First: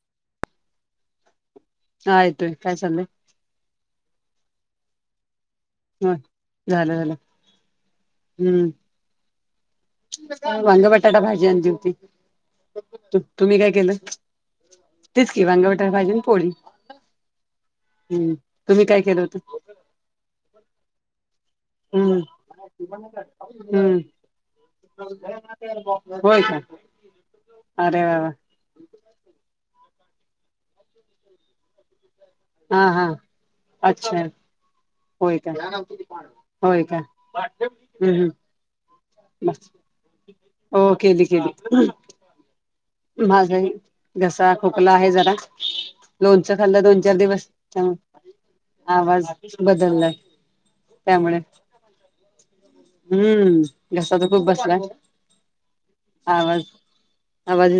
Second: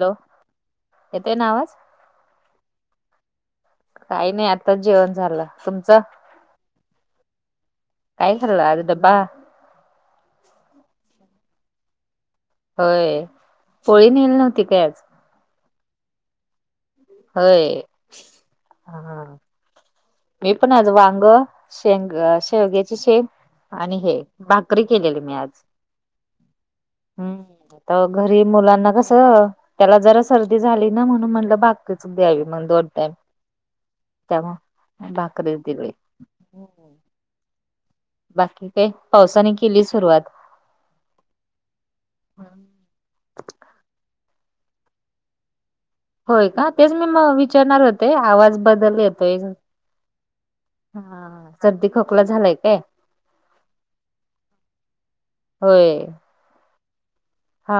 Hello येतोय नावाज हा आयतय कायसल काही नाही आत्ताच जेवण झालं तुमच होय झालं झालं काय खल्लं आर हम्म ड्बा वांग बटाटा भाजी आण होती होय पोळी नेल नव्हती काय आज तिचकी वांगवटा पाहिजन पोळी होय. हम्म तुम्ही काय केलं हा. होत मी पण आज वांग शेंग हम्म शेवग्याचे शेप आणि हम्म हे भाकरी केलेली मी आज होय का हम् अरे तर वा वा घरी मुलांना कस त्याला जरा सर्दी झाली ना म्हणून म्हणलं बाकीच द्यावी मग हा दोन हा टाइम अच्छा त्यामुळं होय का भाकरीच दिली. होय का हम्म बाकी काय पावसाने केली सुरुवात कली खली माझ घसा खोकला आहे जरा होय लोणचं का? खाल्लं तेच दोन मी चार म दिवस विचारणार होते आवाज बदल आवाज येतोय बदललाय त्यामुळे हा सर्दी खोकला झालाय काय हम्म घसा तर खूप बसलाय होय हवाज हाा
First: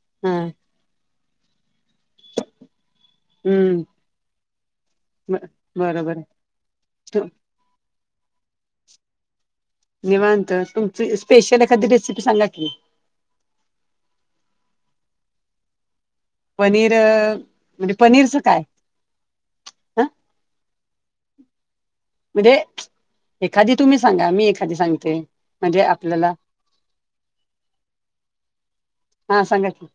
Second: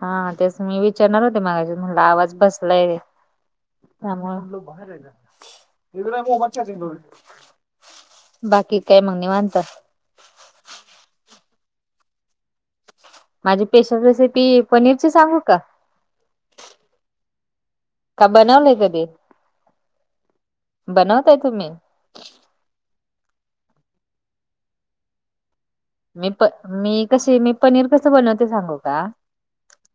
हा तेच मी विचारणार होते मागा म्हला आवाज बसलाय हम्म ह म बार बरोबर आहे म आहे बाकी काय मगणेवता निवांत तुमची स्पेशल एखादी रेसिपी सांगाातली माझी पेशल रेसिपी पनीरची सांगू का पनीर म्हणजे का पनीरचं काय बनवलंय कधी ह बनवताय तुम्ही म्हणजे एखादी तुम्ही सांगा मी एखादी सांगते म्हणजे आपल्याला मी प मी कसे मी पनीर कसं बनवते सांगू का हा सांगा की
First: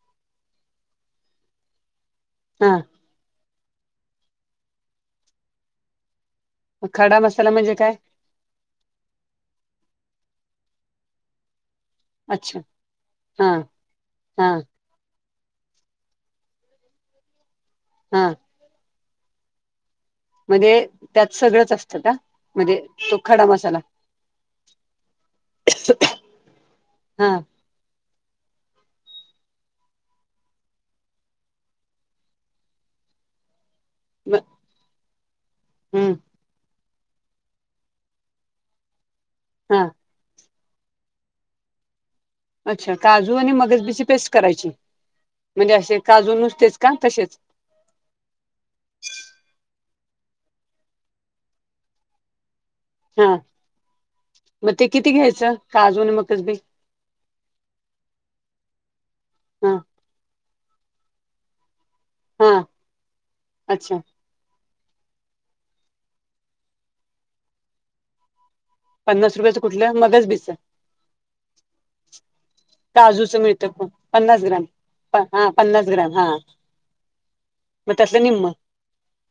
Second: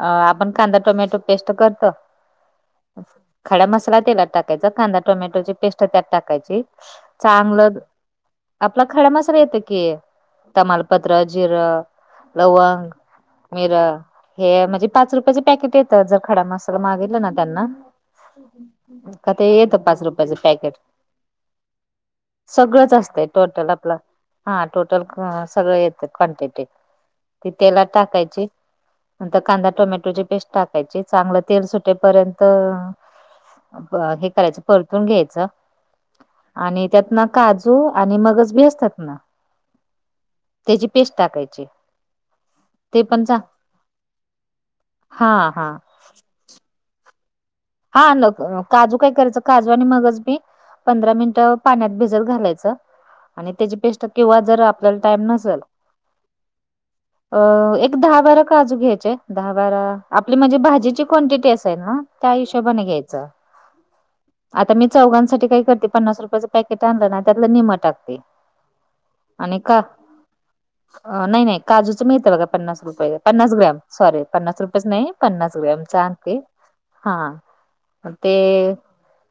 अ आपण कांदा टोमॅटो पेस्ट करतो हा खड्या मसाला तेलात टाकायचा कांदा टोमॅटोची पेस्ट त्यात टाकायची खडा मसाला चांगलं म्हणजे काय आपला खड्यामसर येत की तमालपत्र जिरं अच्छा लवंग हा मिर हे हा म्हणजे पाच रुपयाचे पॅकेट येतात जर खडा म अस तर मागितलं ना त्यांना हा कत येेत पाच रुपये म्हणजे त्यात सगळंच असतं का म्हणजे तो खडा मसाला [inaudible] सगळ येत क्वांटिटी हा ती तेला टाकायची नंतर कांदा टोमॅटोची पेस्ट टाकायची चांगलं तेल सुटेपर्यंत ब हे करायचं परतून घ्यायच हम्म आणि त्यात ना काजू आणि मगज बी असतात ना हा त्याची पेस्ट टाकायची अच्छा ते पण काजू चा आणि मगज बीची पेस्ट करायची हा हा म्हणजे असे काजू नुसतेच का तसेच हा न काजू काय करायचं काजू आणि मगज मी पंधरा मिनिटं पाण्यात भिजत घालायचं हा आणि त्याची पेस्ट किंवा जर मग ते आपल्याला किती टाम घ्यायचं नसेल काजू आणि मगच बी अ एक दहा बारा काजू घ्यायचे दहा हा बारा आपली म्हणजे भाजीची क्ांटिटी असाय ना हा हशबण घ्यायचं अच्छा आता मी चौघांसाठी काही करते पन्नास रुपयाचं पॅकेट आणलं ना त्यातलं निमट टगते पन्नास रुपयाचं कुठलं मध्येच बिस आहे. नाही काजूचं मिळतं बघा पन्ना रुपये काजूचं पन्नास मिळतं ग्रॅम प सॉरी पन्नास ग्राम रुपये नाही प- हा पन्नास गॅम ग्राम हा चांगते हा मग त्यातलं ते निम्म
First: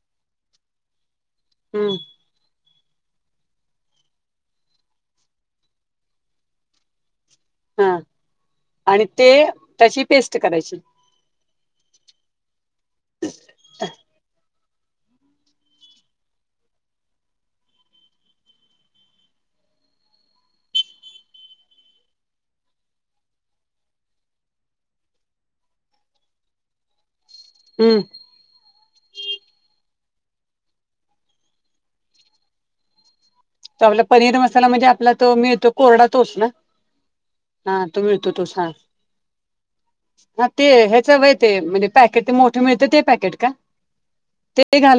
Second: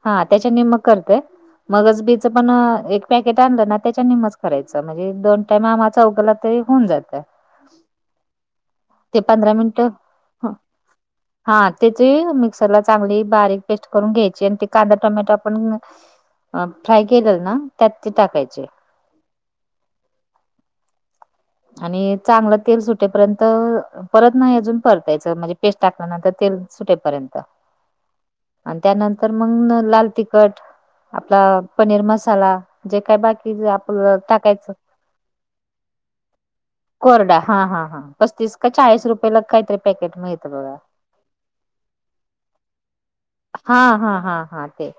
हा त्याच्यानी मग करतेय हम्म मगच बी. पण एक पॅकेट आणलं ना त्याच्या निमच करायचं म्हणजे दोन टाइम आमाचा उघला तरी होऊन जातं हा आणि ते पंधरा मिनिट. त्याची पेस्ट करायची हा तेची मिक्सरला चांगली बारीक पेस्ट करून घ्यायची आणि ते कांदा टोमॅटो आपण. अ फ्राय केलेल ना त्यात ते टाकायचे आणि चांगलं तेल सुटेपर्यंत. परत नाही अजून परतायचं म्हणजे पेस्ट टाकल्यानंतर तेल सुटेपर्यंत हम्म. आणि त्यानंतर मग लाल तिखट. आपला पनीर मसाला जे काय बाकी तो आपला आपलं पनीर टाकायचं मसाला म्हणजे आपला त मिळतो कोरडा तोच ना कोरडा हा तो मिळतो तो पस्तीस स का चाळीस रुपयेला काहीतरी पॅकेट हा मिळतं ते बघा. ह्याच वय ते म्हणजे पॅकेट ते मोठे मिळतं ते पॅकेट का? हा हा हा हा ते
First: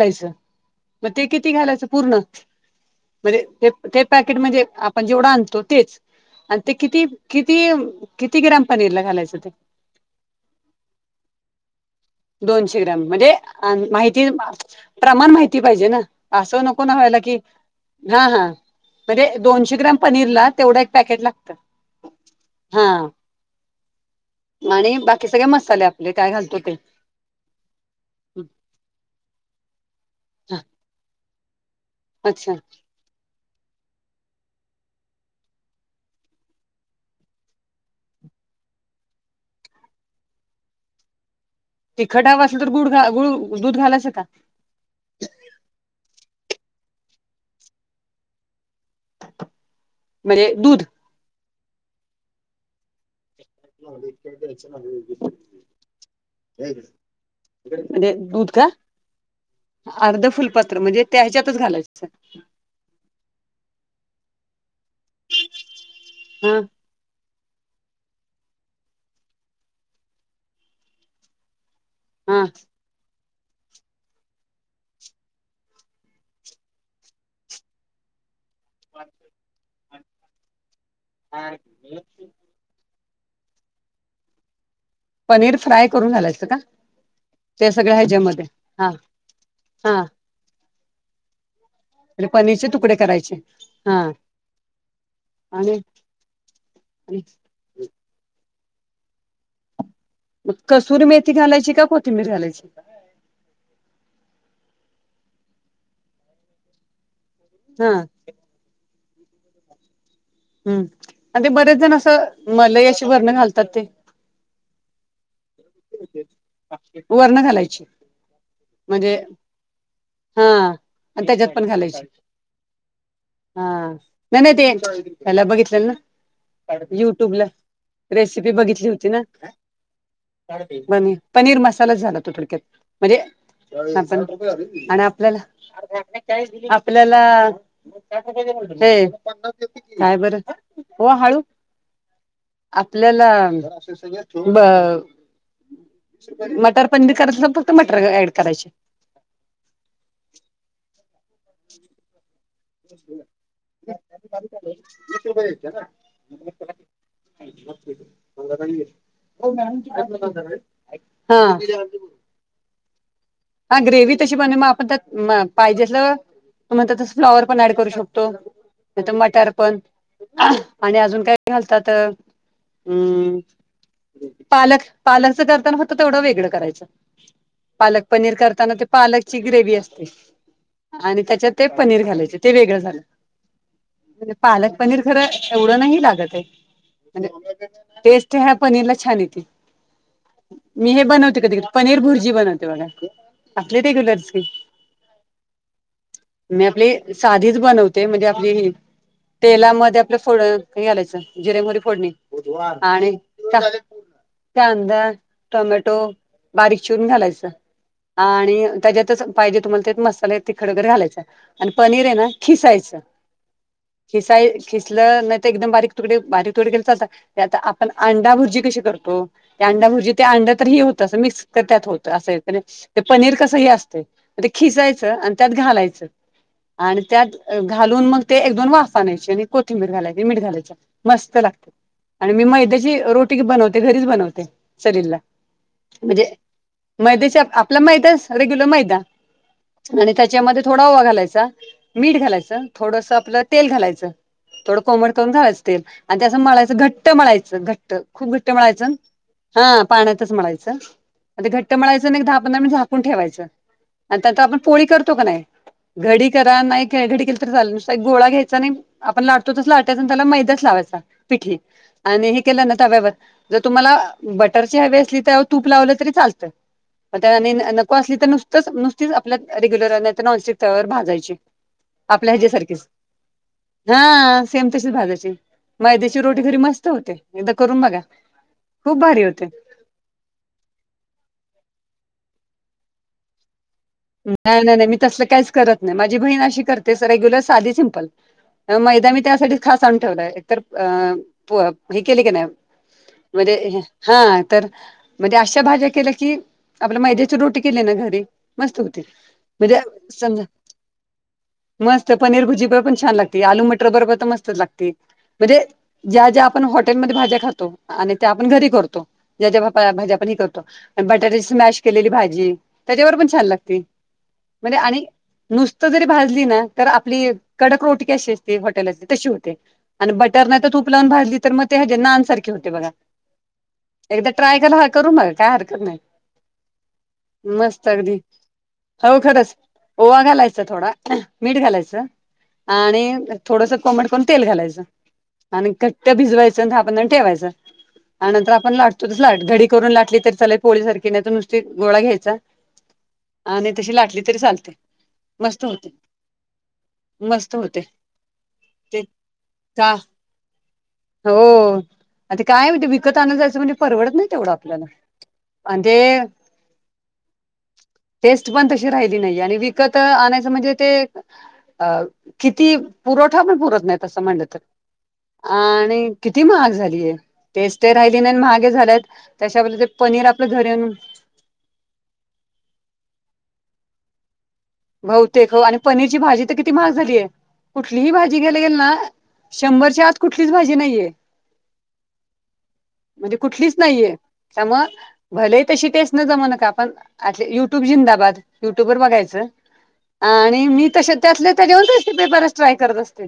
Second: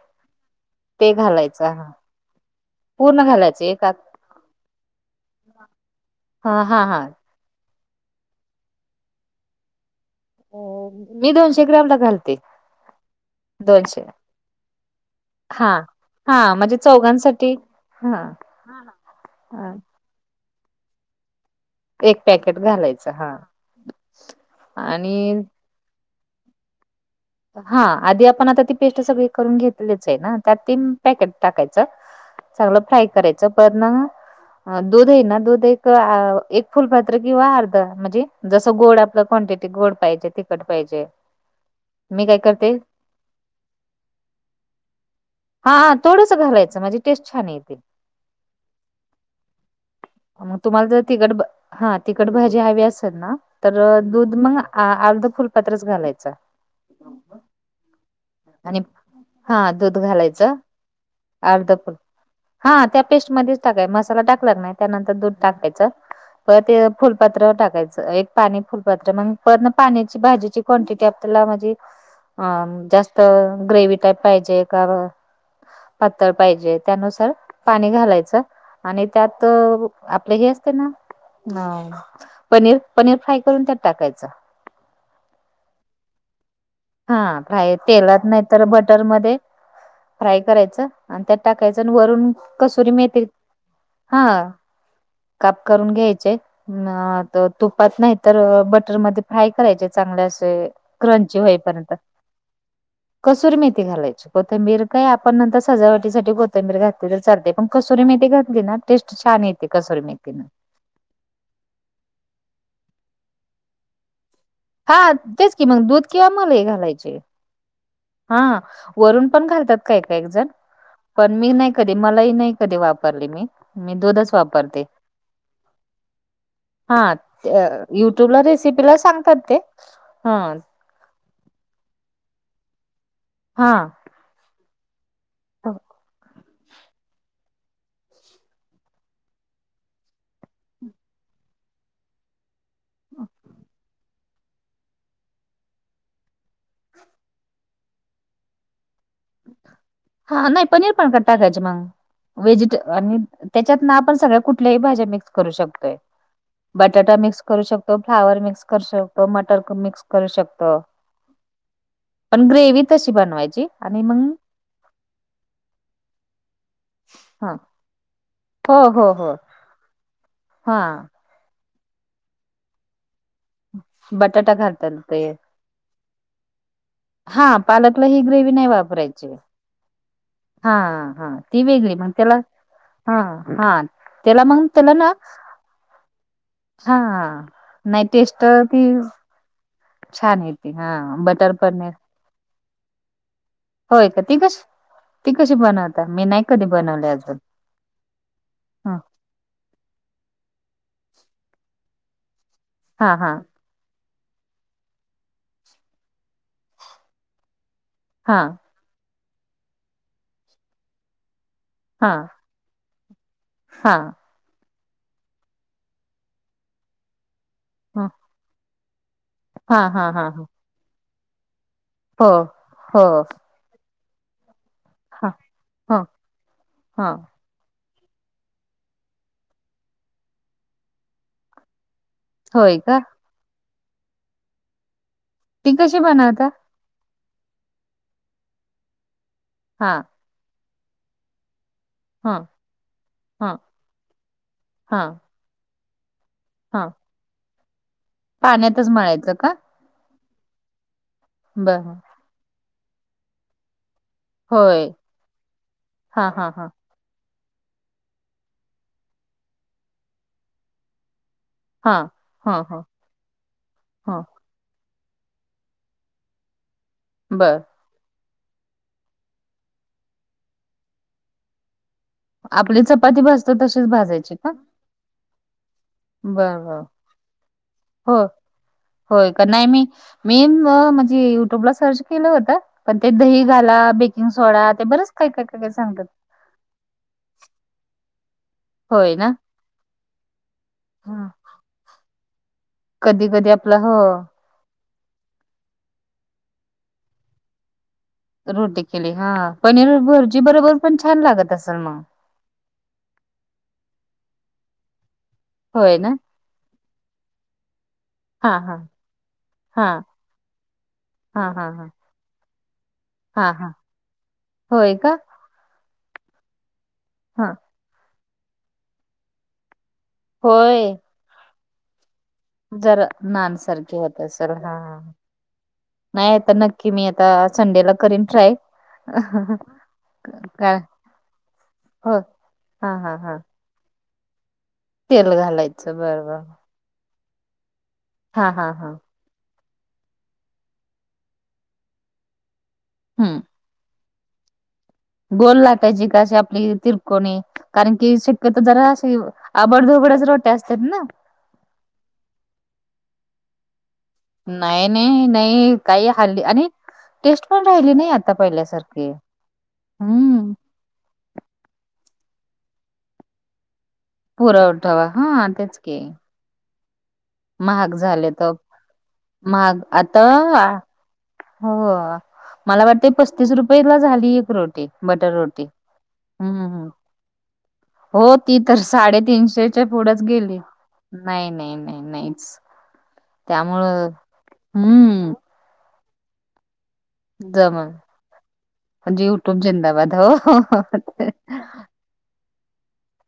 मग ते किती घालायचं पूर्ण पूर्ण म्हणजे घालायचं ते एका ते पॅकेटमध्येण आपण जेवढं आणतो तेच आणि हा ते हा हा किती? किती किती ग्राम पनीर ला घालायचं ते. हो हो मी दोनशे ग्रामला घाला दोनशे ग्रॅम म्हणजे अंद माहिती प्रमाण माहिती हा पाहिजे ना हा आसं म्हणजे नको न व्हायला की चौघांसाठी हा हा म्हणजे हा दोनशे ग्राम पनीर ला तेवढा एक पॅकेट लागतं. एक पॅकेट हा घालायचं आणि बाकी सगळ्या मसाल्या काय घालतो ते हा आधी आपण आता ती पेस्ट सगळी करून घेतलीच आहे ना त्यात हा ती पॅकेट. टाकायच अच्छा चांगलं फ्राय करायचं पण. ह दूध हाय ना दूध एक आ एक फुलपात्र किंवा अर्ध म्ह्णजे जसं गोड आपलं क्वांटिटी गोड पाहिजे तिखट पाहिजे? मी तिखट काय हावं असल तर करते गुड गु दूध घालायच का? हां हां थोडंसं घालायचं म्हणजे टेस्ट छान येेती. म्हणजे मग दूध तुम्हाला जर तिकट भा हां तिखट भाजी हवी असल ना तर दूध मगं आ अर्ध फुलपात्रच घालायचं. म्हणजे दूध त्या आणि हा दूध अर्ध घालायचं फुलपत्र म्हणजे त्या ह्याच्यातच अर्ध फुल घालायचं. हा त्या पेस्टमध्येच टाकाय मसाला टाकला की नाही त्यानंतर दूध टाकायचं त हा ते फुलपात्र टाकायचं एक पाणी फुलपात्र मग पण पाण्याची भाजीची क्वांटिटी आपल्याला म्हणजे हा जास्त ग्रेवी टाईप पाहिजे का ब पातळ पाहिजे त्यानुसार पाणी घालायचं आणि त्यात अ आपल हे असते ना अ पनीर पनीर फ्राय करून त्यात टाकायचं. पनीर फ्राय करून घालायचं का? हां ते फ्राय सगळ्या तेलात नाही ह्याच्यामध्ये तर हा बटरमध्ये हा. फ्राय करायचं आणि त्यात टाकायचं आणि वरून पनीरचे कसुरी तुकडे मेतील करायचे हा हां काप आणि करून घ्यायचे न अ त तुपात नाही तर अ बटरमध्ये फ्राय करायचे चांगले असे मग कसुरी क्रंची होई प [unintelligible] कोथिंबीर घालायची? कसुर मेथी घालायची कोथंबीर काय आपण नंतर सजावटीसाठी कोथंबीर घातली तर चालते. पण हा कसोरी मेथी घातली ना टेस्ट छान येते कसोरी मेथीन. हम्म आण ते बरेच जण असं मलाई अशी वरणं घालतात ते? हा तेच की मग दूध किंवा मलई घालायची. पुन्हा घालायची? हां म्हणजे वरून पण घालतात काय एक हा जणं. आणि पण त्याच्यात मी नाही कधी घालायची मलाई नाही कधी वापरली मी, हा मी दूधच नाही नाही ते वापरते. ह्याला बघितलेलं ना हा युट्यूबला त युट्यूबला रेसिपी ला सांगतात ते. हा पनी पनीर मसाला झाला तो थोडक्यात म्हणजे हा आण आ पल्याला आपल्याला काय बरं वो हळू आपल्याला बळ मटर पनीर बी करायच फक्त मटर ॲड करायचे. हा नाही पनीर पण करता त्याचे मगं. व्हेजिट आणि त्याच्यात ना आपण सगळ्या कुठल्याही भाज्या मिक्स करू शकतोय. बटाटा मिक्स करू शकतो, फ्लावर मिक्स करू शकतो, मटर मिक्स करू शकतो. हम्म. पण ग्रेव्ही तशी बनवायची. ग्रेव्ही तशी बन मग आपण पाहिजे असल त म फ्लावर ह पण ॲड करू शकतो. हो हो तर हो मटर पण हा आणि अजून काय घालतात अं म बटाटा पालक घालतात ते पालकच करताना फक्त तेवढं वेगळं करायचं. हा पालक पालकला ही पनीर ग्रेव्ही नाही करताना ते वापरायची पालकची ग्रेव्ही असते. हा आणि हा त्याच्यात ति ते बी पनीर घालायचे ते वेगळं झालं म्हणजे त्याला मग पालक त्याला पनीर ना खर एवढं नाही हा लागतं नाही टेस्ट ह्या ती पनीर ला छान येते छान येते हा मी हे बनवते बटर कधी पनीर भुर्जी बनवते बघा. आपली होय का रेग्युलरच ती की कस ती कशी बनवत? मी आपली साधीच बनव ते म्हणजे आपली हा तेलामध्ये आपलं फोड हे घालायचं जिरे मोरी फोडणी आणी हा हा कांदा टोमॅटो बारीक चिरून घालायच हा आणि त्याच्यातच पाहिजे तुम्हाला ते मसाले तिखड वगैर घालायचा आणि पनीर हा आहे ना खिसायच हा खिसाय खिसलं नाही तर एकदम बारीक तुकडे बारीक तुकडे केले चालतात आता आपण अंडा भुर्जी कशी करतो त्या हा अंडा हा हा भुर्जी ते हा अंड् तर हे होत अस मिक्स त्यात होत अस हो हो ते पनीर कसंही असते ते खिसायचं ह आणि त्यात ह घालायचं आणि ह त्यात घालून मग ते एक दोन वास आणायची आणि कोथिंबीर घालायची मीठ घालायचे मस्त लागते आणि मी होय मैद्याची का रोटी बनवते घरीच बनवते सलीलला ती कशी बनवता मैदा आपला मैदा रेग्युलर मैदा हा आणि त्याच्यामध्ये थोड रव्वा घालायचा मीठ हा घालायचं थोडंस आपलं हा तेल घालायचं थोडं हा कोमट करून घालायचं तेल आणि त्या असं म्हळायचं हा घट्ट म्हळायचं घट्ट खूप घट्ट पाण्यातच म्हळायचं मळायचं का हा पाण्यातच मळायचं घट्ट बर मळायचं ना दहा पंधरा मिनिट झापून ठेवायचं आणि त्यां त आपण पोळी होय करतो का नाही हा घडी हा कराय हा नाहीत खेळ घडी केल तर चालल गोळा घ्यायचा नाही आपण लाटतो तस लाटायचा आणि त्याला मैदाच लावायचा.. पिठी हा आणि हे हा केलं ना हा तव्यावर जर तुम्हाला हा बट फरशी हवी असली त्यावर तूप लावलं तरी चालतं बर त्या असली तर नुसतच नुसतीच आपल्या रेग्युलर नॉनस्टिकवर भाजायची आपल्या हेज्या आपली सारखीच चपाती भाजतो तशीच भाजायची हा का सेम तशीच भाजायची मयद्याची रोटी घरी बर बर मस्त होते एकदा करून बघा हो खूप भारी होते [inaudible] मी म्हणजे युट्यूबला सर्च केलं होत पण ते दही घाला ब नाही नाही नाही मी तसलं काहीच करत नाही माझी बहीण अशी करते ते रेग्युलर साधी सिम्पल मैदा होय मी ना त्यासाठीच खास आणून ठेवलाय एक तर हे केले की नाही कधी कधी आपलं म्हणजे हो हा तर म्हणजे अशा भाज्या केल्या की आपला मैद्याची रोटी केली ना घरी मस्त रोटी होते केली हा म्हणजे पनीर समजा भुर्जी बरोबर पण छान लागत असेल मग मस्त पनीर भुर्जी बरोबर पण छान लागते आलू मटर बरबर तर मस्तच लागते म्हणजे होय ना ज्या ज्या आपण हॉटेलमध्ये भाज्या खातो आणि त्या आपण हा घरी हा करतो ज्याच्या हा भाजी आपण ही करतो हा बटाट्याची हा मॅश हा केलेली भाजी त्याच्यावर पण हा हा लागते म्हणजे होय आणि का नुसत जरी भाजली ना तर आपली हा कडक रोटी अशी असते हॉटेलाची तशी होते आणि बटर नाही तर होय तूप लावून भाजली तर मग ते ह नान सारखी बघा जरा नान सारखे होत एकदा असेल ट्राय हा हा. करू मग काय हरकत नाही नाही आता नक्की मी आता मस्त संडेला अगदी करीन ट्राय हो खरंच ओवा घालायचं, काय थोडा मीठ घालायचं हो हा आणि हा हा थोडस. कोमट करून तेल घालायचं तेल आणि घालायचं घट्ट बरोबर भिजवायचं दहा-पंधरा मिनिटं झाकण लावून ठेवायचं. आणि हा नंतर हा आपण हा लाटतो तस लाट घडी करून लाटली तर चालेल पोळीसारखी नाही तर नुसती गोळा घ्यायचा. हम्म. आणि तशी लाटली तरी चालते. गोल मस्त होते लाटायची का आशी आपली तिरकोणी. मस्त होते कारण की शक्यतो जरा ते का आबडधोबडच रोट्या असतात ना. हो आता काय म्हणे विकत आणलंला जायचं म्हणजे परवडत नाही. तेवढं आपल्याला नाही, नाही, नाही, आणि काही ते हाल्ली आणि टेस्ट पण राहिली नाही. आता टेस्ट पण तशी पहिल्यासारखी राहिली नाही आणि विकत आणायचं हम्म म्हणजे. ते किती पुरवठा पण पुरतं नाहीत तस म्हणलं पुरवठावा हा तर तेच की आणि किती महाग झालीये. टेस्ट महाग राहिली झाले नाही तर महाग ही झालेत महाग त्याच्यापेक्षा ते आता पनीर आपलं घरी आणून. हो मला वाटते पस्तीस रुपये ला झाली एक रोटी. बटर बहुतेक रोटी आणि पनीरची भाजी तर हम्म किती हम्म. महाग झालीये. कुठलीही हो भाजी ती घ्याला तर गेल ना साडेतीनशेच्या शंभरच्या आत पुढच कुठलीच गेली भाजी नाहीये. [inaudible] नाही नाही नाही नाहीच म्हणजे कुठलीच त्यामुळं नाहीये त्यामुळे हम्म भले तशी टेस्ट न जमना का. युट्यूब जमल जिंदाबाद युट्यूबर म्हणजे बघायच युट्यूब जिंदाबाद हो आणि मी तशी त्यातल्या. पेपरच ट्राय करत असते.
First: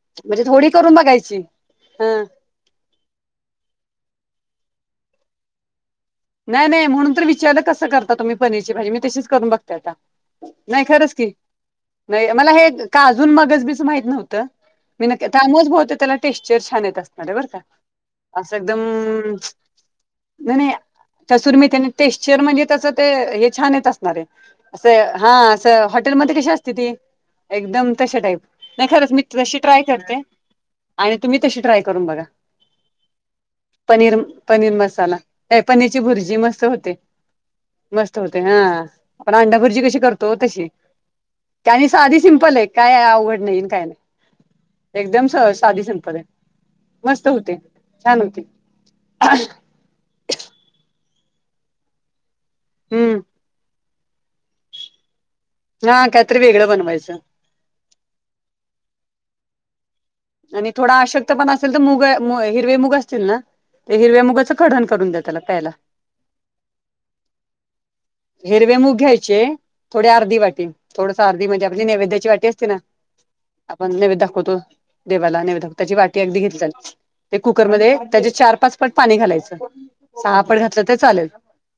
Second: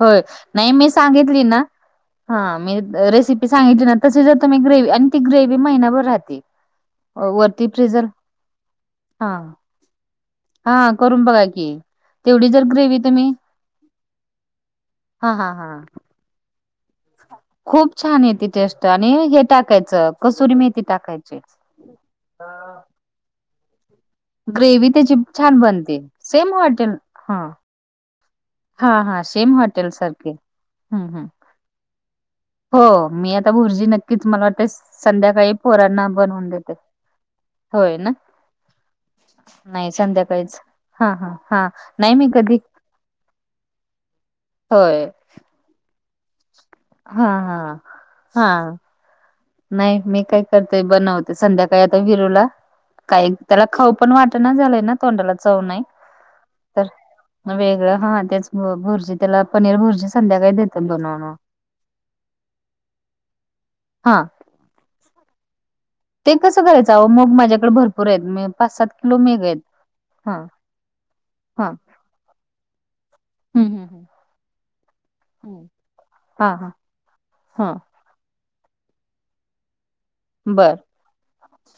होय म्हणजे थोडी नाही मी करून बघायची सांगितली ना ह हा मी. रेसिपी सांगितली ना तसे जर तुम्ही ग्रेवी आणि ती ग्रेवी महिनाभर राहते. नाही नाही म्हणून तर विचारलं वरती कसं फ्रीजर करता तुम्ही पनीरची भाजी मी तशीच हा करून बघते आता. नाही हा खरंच करून की बघा नाही तेवढी मला जर हे ग्रेवी काजू तुम्ही मगच बीच माहित नव्हतं. मी नक् हा हा हा त्यामुळंच त्याला टेक्स्चर छान येतात. अरे बर का खूप छान येते अस एकदम टेस्ट आणि हे टाकायचं कसुरी नाहीं नाही. मेथी टाकायची कस्तुरी मेथी. ग्रेवी त्याची असं हा छान असं बनते हॉटेलमध्येध्ये कशी सेम असते हॉटेल ती हा एकदम तशा टाईप. नाही हा खरंच हा मी सेम तशी ट्राय हॉटेल करते, सारखे हम्म आणि हम्म तुम्ही तशी ट्राय करून बघा. हो मी आता भुर्जी पनीर नक्कीच मला वाटते पनीर मसाला संध्याकाळी नाही पनीरची पोरांना. भुर्जी बनवून मस्त देते होते, होय ना मस्त होते, हा आपण अंडा भुर्जी नाही कशी करतो संध्याकाळीच तशी. हा, हा, हा, आणि नाही साधी मी सिंपल कधी. आहे काय अवघड नाहीन काय नाही होय एकदम साधी सिंपल हाय. हा मस्त होते, हा छान होते. हा नाही मी काय करतेय बनवते संध्याकाळी आता विरूला हम्म काय. त्याला खाऊ पण वाट नाही झालंय ना तोंडाला चव नाही, हा काहीतरी वेगळं तर. बनवायचं वेगळं हा त्याच भुर्जी त्याला पनीर भुर्जी संध्याकाळी देतो बनवून मग. अस तर मुग हिरवे मुग असतील ना, ते हा हिरव्या मुगाचं कढण करून द्या त्याला प्यायला. ते कसं करायचं, आहों मुग माझ्याकडे भरपूर आहेत, पाच-सात किलो मूग आहेत. थोड्या हा अर्धी वाटी थोडसं अर्धी म्हणजे हा आपल नैवेद्याची वाटी असते ना. हम्म हम्म आपण हम्म नैवेद्य दाखवतो, देवाला नैवेद्य हम्म दाखव त्याची वाटी अगदी हा घेतल्या. हा ते हा कुकरमध्ये त्याचे चार-पाच. पट पाणी घालायच, सहा पट बर घातलं तर चालेल,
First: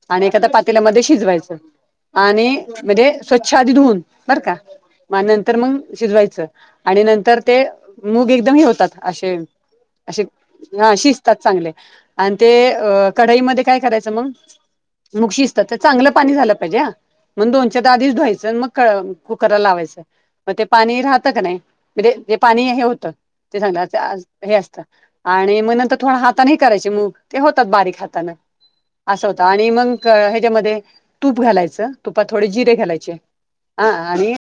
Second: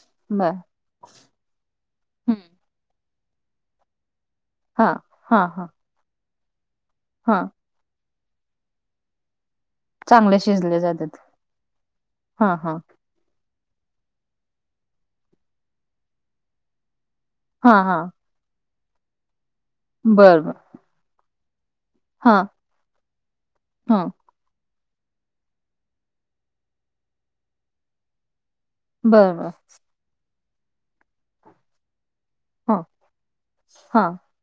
आणि एखाद्या बर पातेल्यामध्ये. शिजवायच हम्म आणि म्हणजे स्वच्छ आधी धुवून बर का हा हा नंतर हा मग. शिजवायचं आणि हा नंतर ते मूग एकदम हे होतात अशे. असे चांगले शिजले हा जातात शिजतात चांगले आणि ते हा हा अ. कढाईमध्ये काय करायचं मग मु शिजतात तर चांगलं पाणी झालं पाहिजे ह. मग हा दोन-चार दा हा आधीच धुवायचं मग कुकरला लावायचं बर बर मग ते पाणी राहतं का नाही. म्हणजे जे हा पाणी हे होतं ते सांग. हा हे असतं आणि मग नंतर थोडं हातानेही करायचे मूग ते होतात बारीक हातान. असा बर होता बर आणि मग ह्याच्यामध्ये तूप घालायचं. तुपा थोडे जिरे हा घालायचे ह हा आणि.